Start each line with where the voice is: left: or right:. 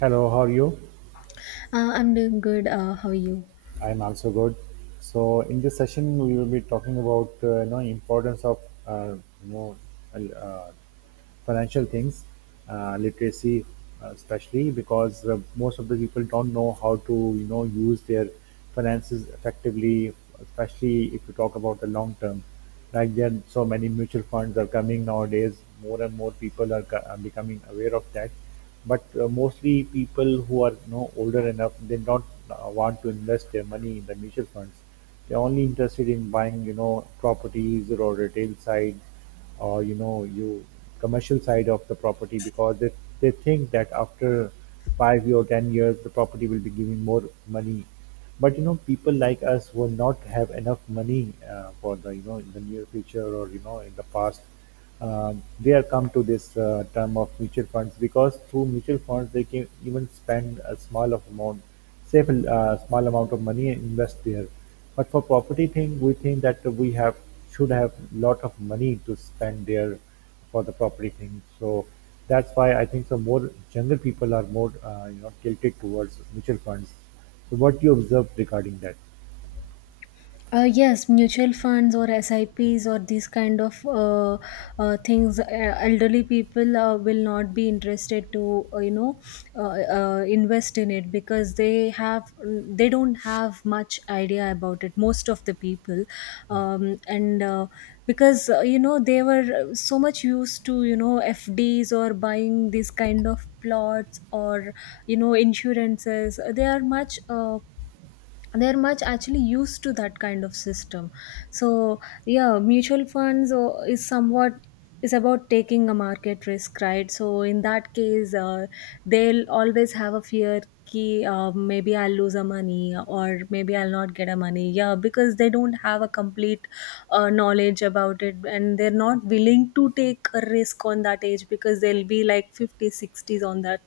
right: Hello, how are you?
left: I'm doing good. How are you?
right: I'm also good. So in this session, we will be talking about importance of uh, you know uh, uh, financial things, literacy, especially because most of the people don't know how to use their finances effectively, especially if you talk about the long term, like there are so many mutual funds are coming nowadays. More and more people are, are becoming aware of that, but mostly people who are older enough, they don't want to invest their money in the mutual funds. They're only interested in buying properties or retail side, or you know you commercial side of the property because they think that after 5 year or 10 years the property will be giving more money. But you know, people like us will not have enough money for the you know in the near future or in the past. uh, they are come to this term of mutual funds because through mutual funds they can even spend a small of amount, save a small amount of money and invest there. But for property thing, we think that we have should have lot of money to spend there for the property thing. So that's why I think so more younger people are more tilted towards mutual funds. So what do you observe regarding that?
left: Yes, mutual funds or SIPs or these kind of things, elderly people will not be interested to you know, invest in it, because they don't have much idea about it. Most of the people, and because you know, they were so much used to FDs or buying these kind of plots or insurances. They are much. They're much actually used to that kind of system. So, yeah, mutual funds is about taking a market risk, right? So in that case, they'll always have a fear, ki, maybe I'll lose a money or maybe I'll not get a money, yeah, because they don't have a complete knowledge about it, and they're not willing to take a risk on that age, because they'll be like 50 60s on that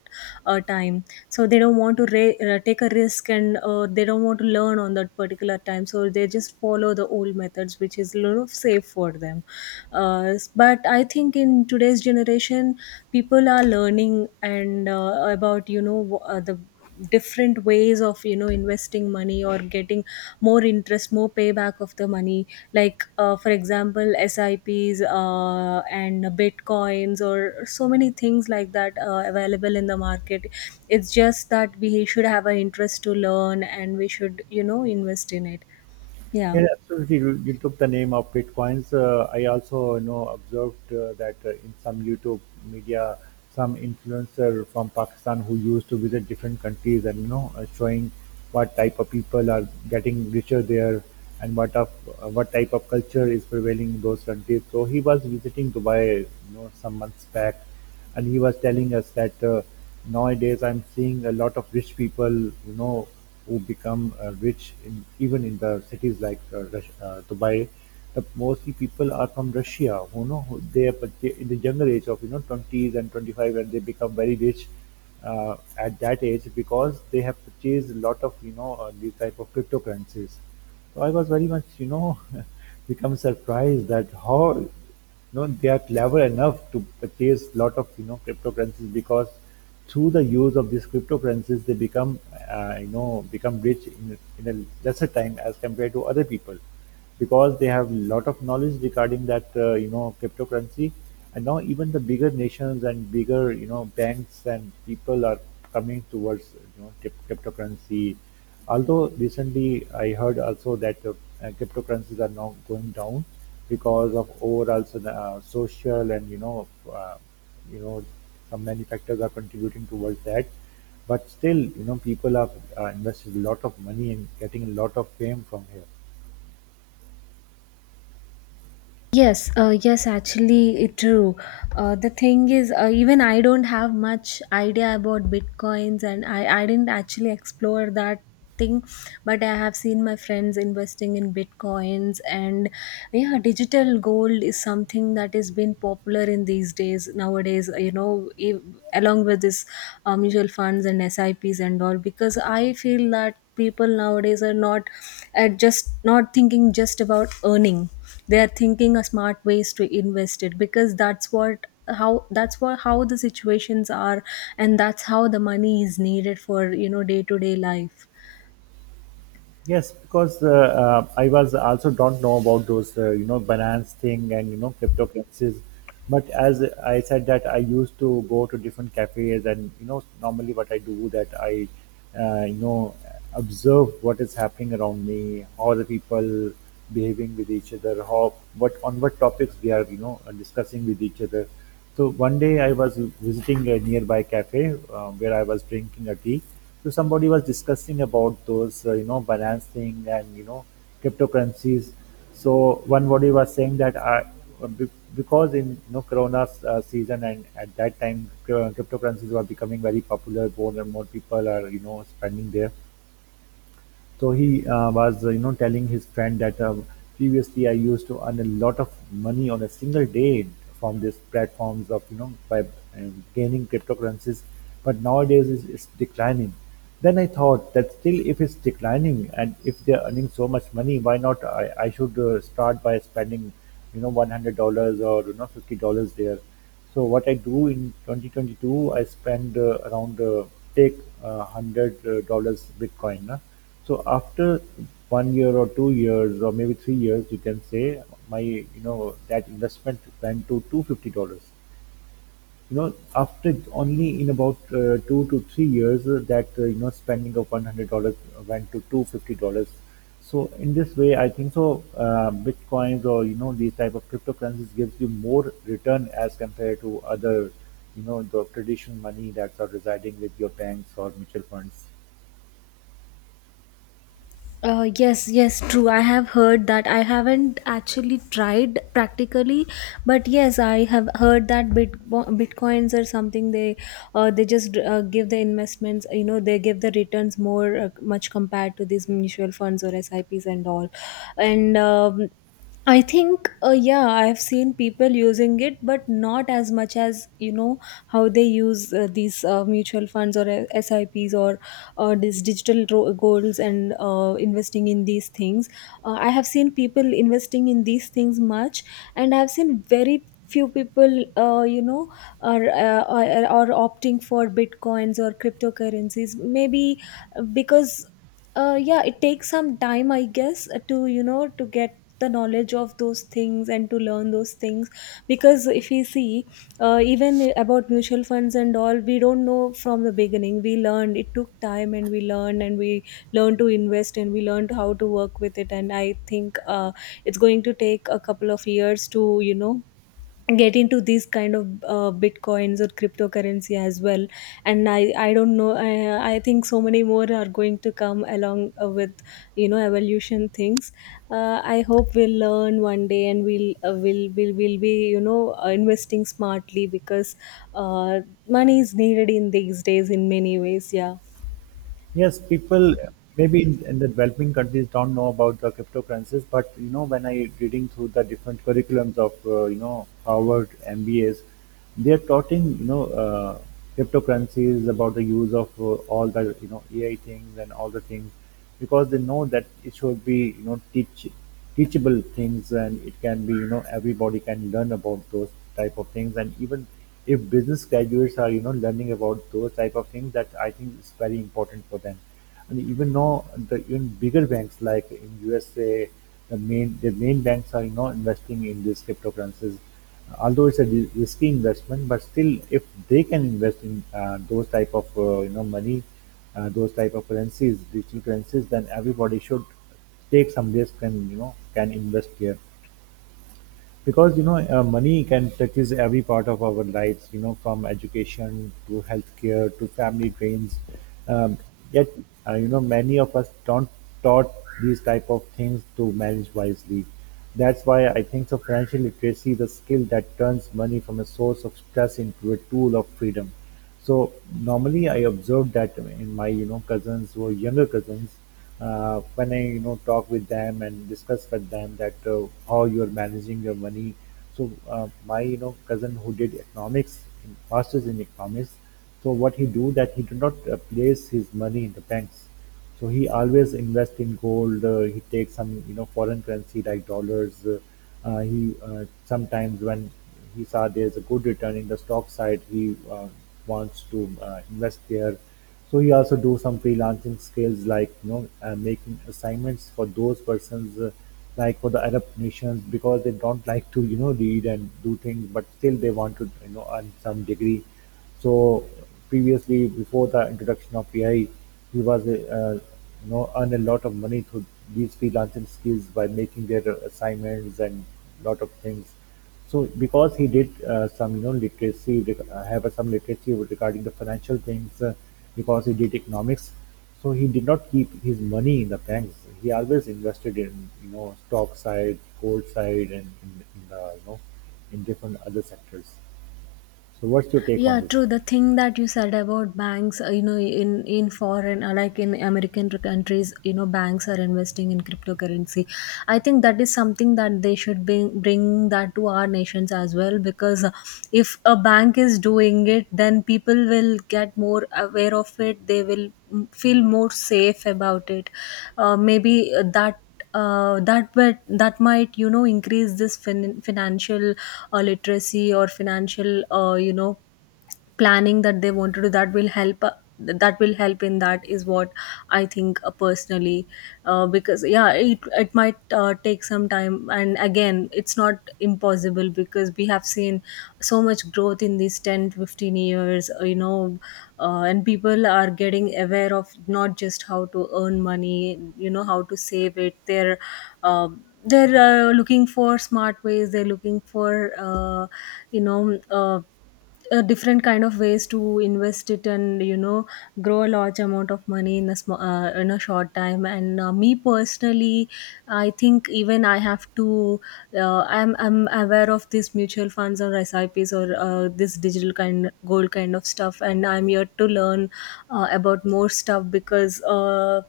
left: time. So they don't want to take a risk, and they don't want to learn on that particular time, so they just follow the old methods, which is a little safe for them. But I think in today's generation, people are learning and about the different ways of investing money, or getting more interest, more payback of the money, like, for example, SIPs and bitcoins or so many things like that, available in the market. It's just that we should have an interest to learn, and we should invest in it. Yeah.
right: Yeah, absolutely. You took the name of bitcoins. I also, you know, observed that in some YouTube media, some influencer from Pakistan who used to visit different countries and you know, showing what type of people are getting richer there and what of what type of culture is prevailing in those countries. So he was visiting Dubai, you know, some months back, and he was telling us that nowadays I'm seeing a lot of rich people, you know, who become rich even in the cities like Dubai. The mostly people are from Russia, who know they are but they- in the younger age of you know 20s and 25, and they become very rich at that age because they have purchased a lot of these type of cryptocurrencies. So I was very much you know become surprised that how you know they are clever enough to purchase lot of you know cryptocurrencies, because through the use of these cryptocurrencies they become become rich in a lesser time as compared to other people, because they have lot of knowledge regarding that cryptocurrency. And now even the bigger nations and bigger, you know, banks and people are coming towards, you know, cryptocurrency. Although recently I heard also that cryptocurrencies are now going down because of overall social and, you know, you know, some manufacturers are contributing towards that. But still, you know, people are invested a lot of money and getting a lot of fame from here.
left: Yes, actually, it true. The thing is, even I don't have much idea about bitcoins, and I didn't actually explore that thing, but I have seen my friends investing in bitcoins, and yeah, digital gold is something that has been popular in these days nowadays. Along with this mutual funds and S I Ps and all, because I feel that people nowadays are not at just not thinking just about earning. They are thinking a smart ways to invest it, because how that's what how the situations are, and that's how the money is needed for day to day life.
right: Yes, because I was also don't know about those, you know, Binance thing and you know cryptocurrencies. But as I said that I used to go to different cafes, and you know normally what I do that you know, observe what is happening around me, how the people behaving with each other, how what on what topics they are you know discussing with each other. So one day I was visiting a nearby cafe where I was drinking a tea. So somebody was discussing about those, you know, Binance thing and you know, cryptocurrencies. So one body was saying that be- because in you know Corona season and at that time cryptocurrencies were becoming very popular, more and more people are you know spending there. So he you know, telling his friend that previously I used to earn a lot of money on a single day from these platforms of, you know, by gaining cryptocurrencies, but nowadays it's declining. Then I thought that still, if it's declining and if they're earning so much money, why not I should start by spending, you know, $100 or you know $50 there. So what I do in 2022, I spend around take hundred dollars Bitcoin. Na. So after 1 year or 2 years or maybe 3 years, you can say my you know that investment went to $250, you know, after only in about 2 to 3 years, that you know spending of $100 went to $250. So in this way, I think so. Bitcoins or you know these type of cryptocurrencies gives you more return as compared to other, you know, the traditional money that's are residing with your banks or mutual funds.
left: Yes, yes, true. I have heard that. I haven't actually tried practically, but yes, I have heard that bitcoins or something, they just give the investments. They give the returns more much compared to these mutual funds or SIPs and all. And I think, yeah, I've seen people using it, but not as much as you know how they use these mutual funds or SIPs or these digital goals and investing in these things. I have seen people investing in these things much, and I have seen very few people uh, you know are opting for bitcoins or cryptocurrencies, maybe because yeah, it takes some time, I guess, to get the knowledge of those things and to learn those things. Because if you see, even about mutual funds and all, we don't know from the beginning. We learned, it took time, and we learned, and we learned to invest, and we learned how to work with it. And I think it's going to take a couple of years to you know get into these kind of bitcoins or cryptocurrency as well. And I don't know, I think so many more are going to come along with evolution things. I hope we'll learn one day, and we'll will be investing smartly, because uh, money is needed in these days in many ways. Yeah.
right: Yes, people maybe in the developing countries don't know about the cryptocurrencies, but you know, when I reading through the different curriculums of you know Harvard MBAs, they are taught in you know cryptocurrencies about the use of all the you know AI things and all the things, because they know that it should be you know teachable things, and it can be you know everybody can learn about those type of things. And even if business graduates are you know learning about those type of things, that I think is very important for them. And even now the even bigger banks like in USA, the main banks are you know investing in these cryptocurrencies. Although it's a risky investment, but still if they can invest in those type of money, those type of currencies, digital currencies, then everybody should take some risk and you know can invest here. Because you know money can touches every part of our lives, you know, from education to healthcare to family drains. um, Yet you know many of us don't taught these type of things to manage wisely. That's why I think so, financial literacy is a skill that turns money from a source of stress into a tool of freedom. So normally I observed that in my you know cousins who are younger cousins, when I you know talk with them and discuss with them that how you are managing your money. So my you know cousin who did economics, masters in economics. So what he do that he do not place his money in the banks. So he always invest in gold. He takes some you know foreign currency like dollars. He sometimes when he saw there's a good return in the stock side, he wants to invest there. So you also do some freelancing skills like you know making assignments for those persons like for the Arab nations because they don't like to you know read and do things, but still they want to you know earn some degree. So previously before the introduction of AI, he was you know earn a lot of money through these freelancing skills by making their assignments and lot of things. So because he did some, you know, literacy, have some literacy regarding the financial things, because he did economics, so he did not keep his money in the banks. He always invested in, you know, stock side, gold side, and in in different other sectors. So what's your take on
left: Yeah,
right: this?
left: true. The thing that you said about banks, in foreign, like in American countries, banks are investing in cryptocurrency. I think that is something that they should bring that to our nations as well. Because if a bank is doing it, then people will get more aware of it. They will feel more safe about it. Maybe that. That But that might increase this financial literacy or financial you know, planning, that they want to do. That will help in, that is what I think, personally. Because, yeah, it might take some time, and again, it's not impossible, because we have seen so much growth in these 10 to 15 years. And people are getting aware of not just how to earn money, how to save it. They're uh, looking for smart ways. They're looking for you know uh, different kind of ways to invest it, and grow a large amount of money in in a short time. And me personally, I think even I have to I'm aware of these mutual funds or sips or this digital kind gold kind of stuff, and I'm here to learn about more stuff, because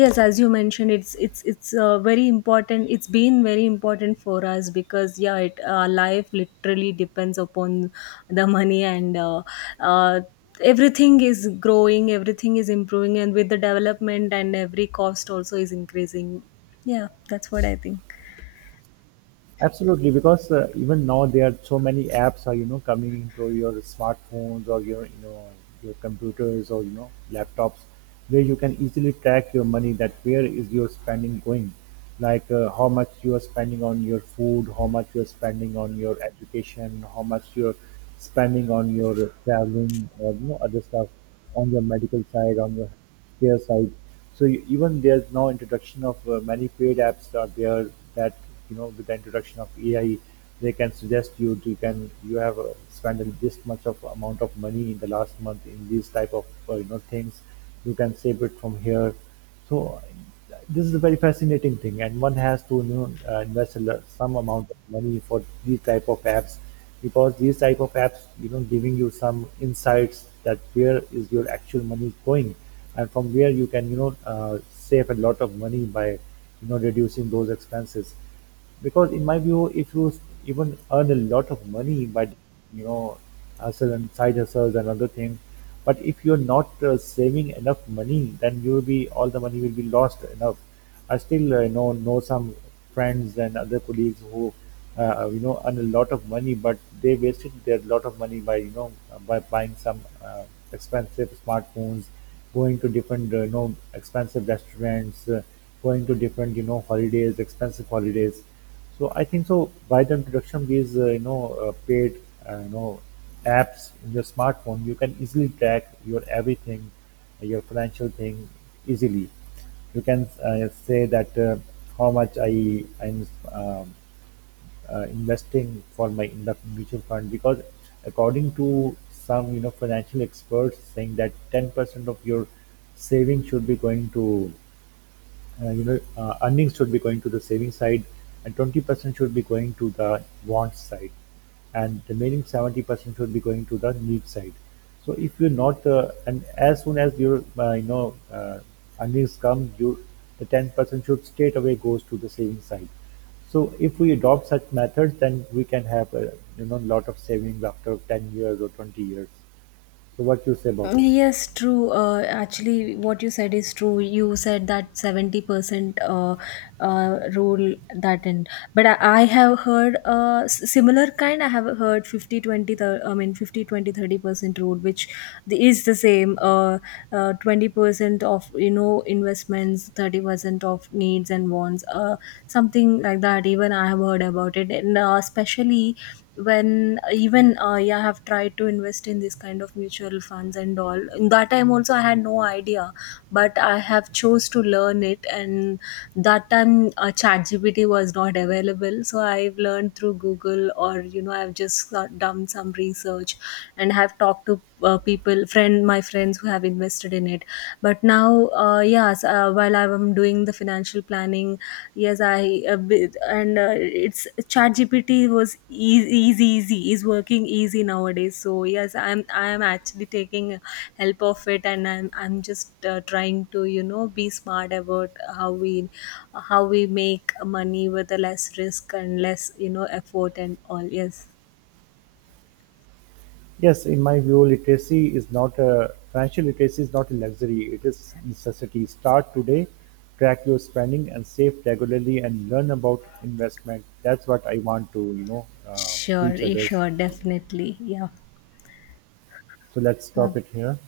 left: yes, as you mentioned, it's very important. It's been very important for us, because yeah, our life literally depends upon the money. And uh, everything is growing, everything is improving, and with the development and every cost also is increasing. Yeah, that's what I think.
right: Absolutely, because even now there are so many apps are you know coming into your smartphones or your you know your computers or you know laptops, where you can easily track your money that where is your spending going, like how much you are spending on your food, how much you are spending on your education, how much you're spending on your traveling or you know other stuff, on your medical side on your their side. So even there's now introduction of many paid apps are there, that you know with the introduction of AI, they can suggest you to can you have spent this much of amount of money in the last month in these type of things. You can save it from here. So this is a very fascinating thing, and one has to you know, invest a some amount of money for these type of apps, because these type of apps, you know, giving you some insights that where is your actual money going, and from where you can you know save a lot of money by you know reducing those expenses. Because in my view, if you even earn a lot of money by you know hustle and side hustles and other things, but if you're not saving enough money, then you will be all the money will be lost enough. I still know some friends and other colleagues who you know earn a lot of money, but they wasted their lot of money by you know by buying some expensive smartphones, going to different you know expensive restaurants. Going to different you know holidays, expensive holidays. So I think so, by the introduction of these paid uh, you know apps in your smartphone, you can easily track your everything, your financial thing easily. You can say that how much I am um, investing for my in the mutual fund, because according to some you know financial experts saying that 10% of your savings should be going to earnings should be going to the saving side, and 20% should be going to the want side, and remaining 70% should be going to the need side. So if you're not, and as soon as your earnings come, you the 10% should straight away goes to the saving side. So if we adopt such methods, then we can have a you know lot of savings after 10 years or 20 years. So what you say about this?
left: Yes, true. Actually, what you said is true. You said that 70% rule that end. But I have heard similar kind. I have heard I mean, 50 20 30% rule, which is the same. 20% of, investments, 30% of needs and wants, something like that. Even I have heard about it. And especially when even yeah, I have tried to invest in this kind of mutual funds and all. In that time also, I had no idea, but I have chose to learn it. And that time, ChatGPT was not available, so I've learned through Google or I've just done some research, and have talked to people, my friends, who have invested in it. But now, yes, while I'm doing the financial planning, yes, I bi- and it's ChatGPT was easy is working easy nowadays. So yes, I'm actually taking help of it, and I'm just trying to be smart about how we how we make money with a less risk and less effort and all. Yes,
right: Yes, in my view, literacy is not a financial literacy is not a luxury; it is necessity. Start today, track your spending and save regularly, and learn about investment. That's what I want to, you know,
left: sure,
right: teach others.
left: sure, definitely, yeah.
right: So let's
left: Uh,
right: stop it here.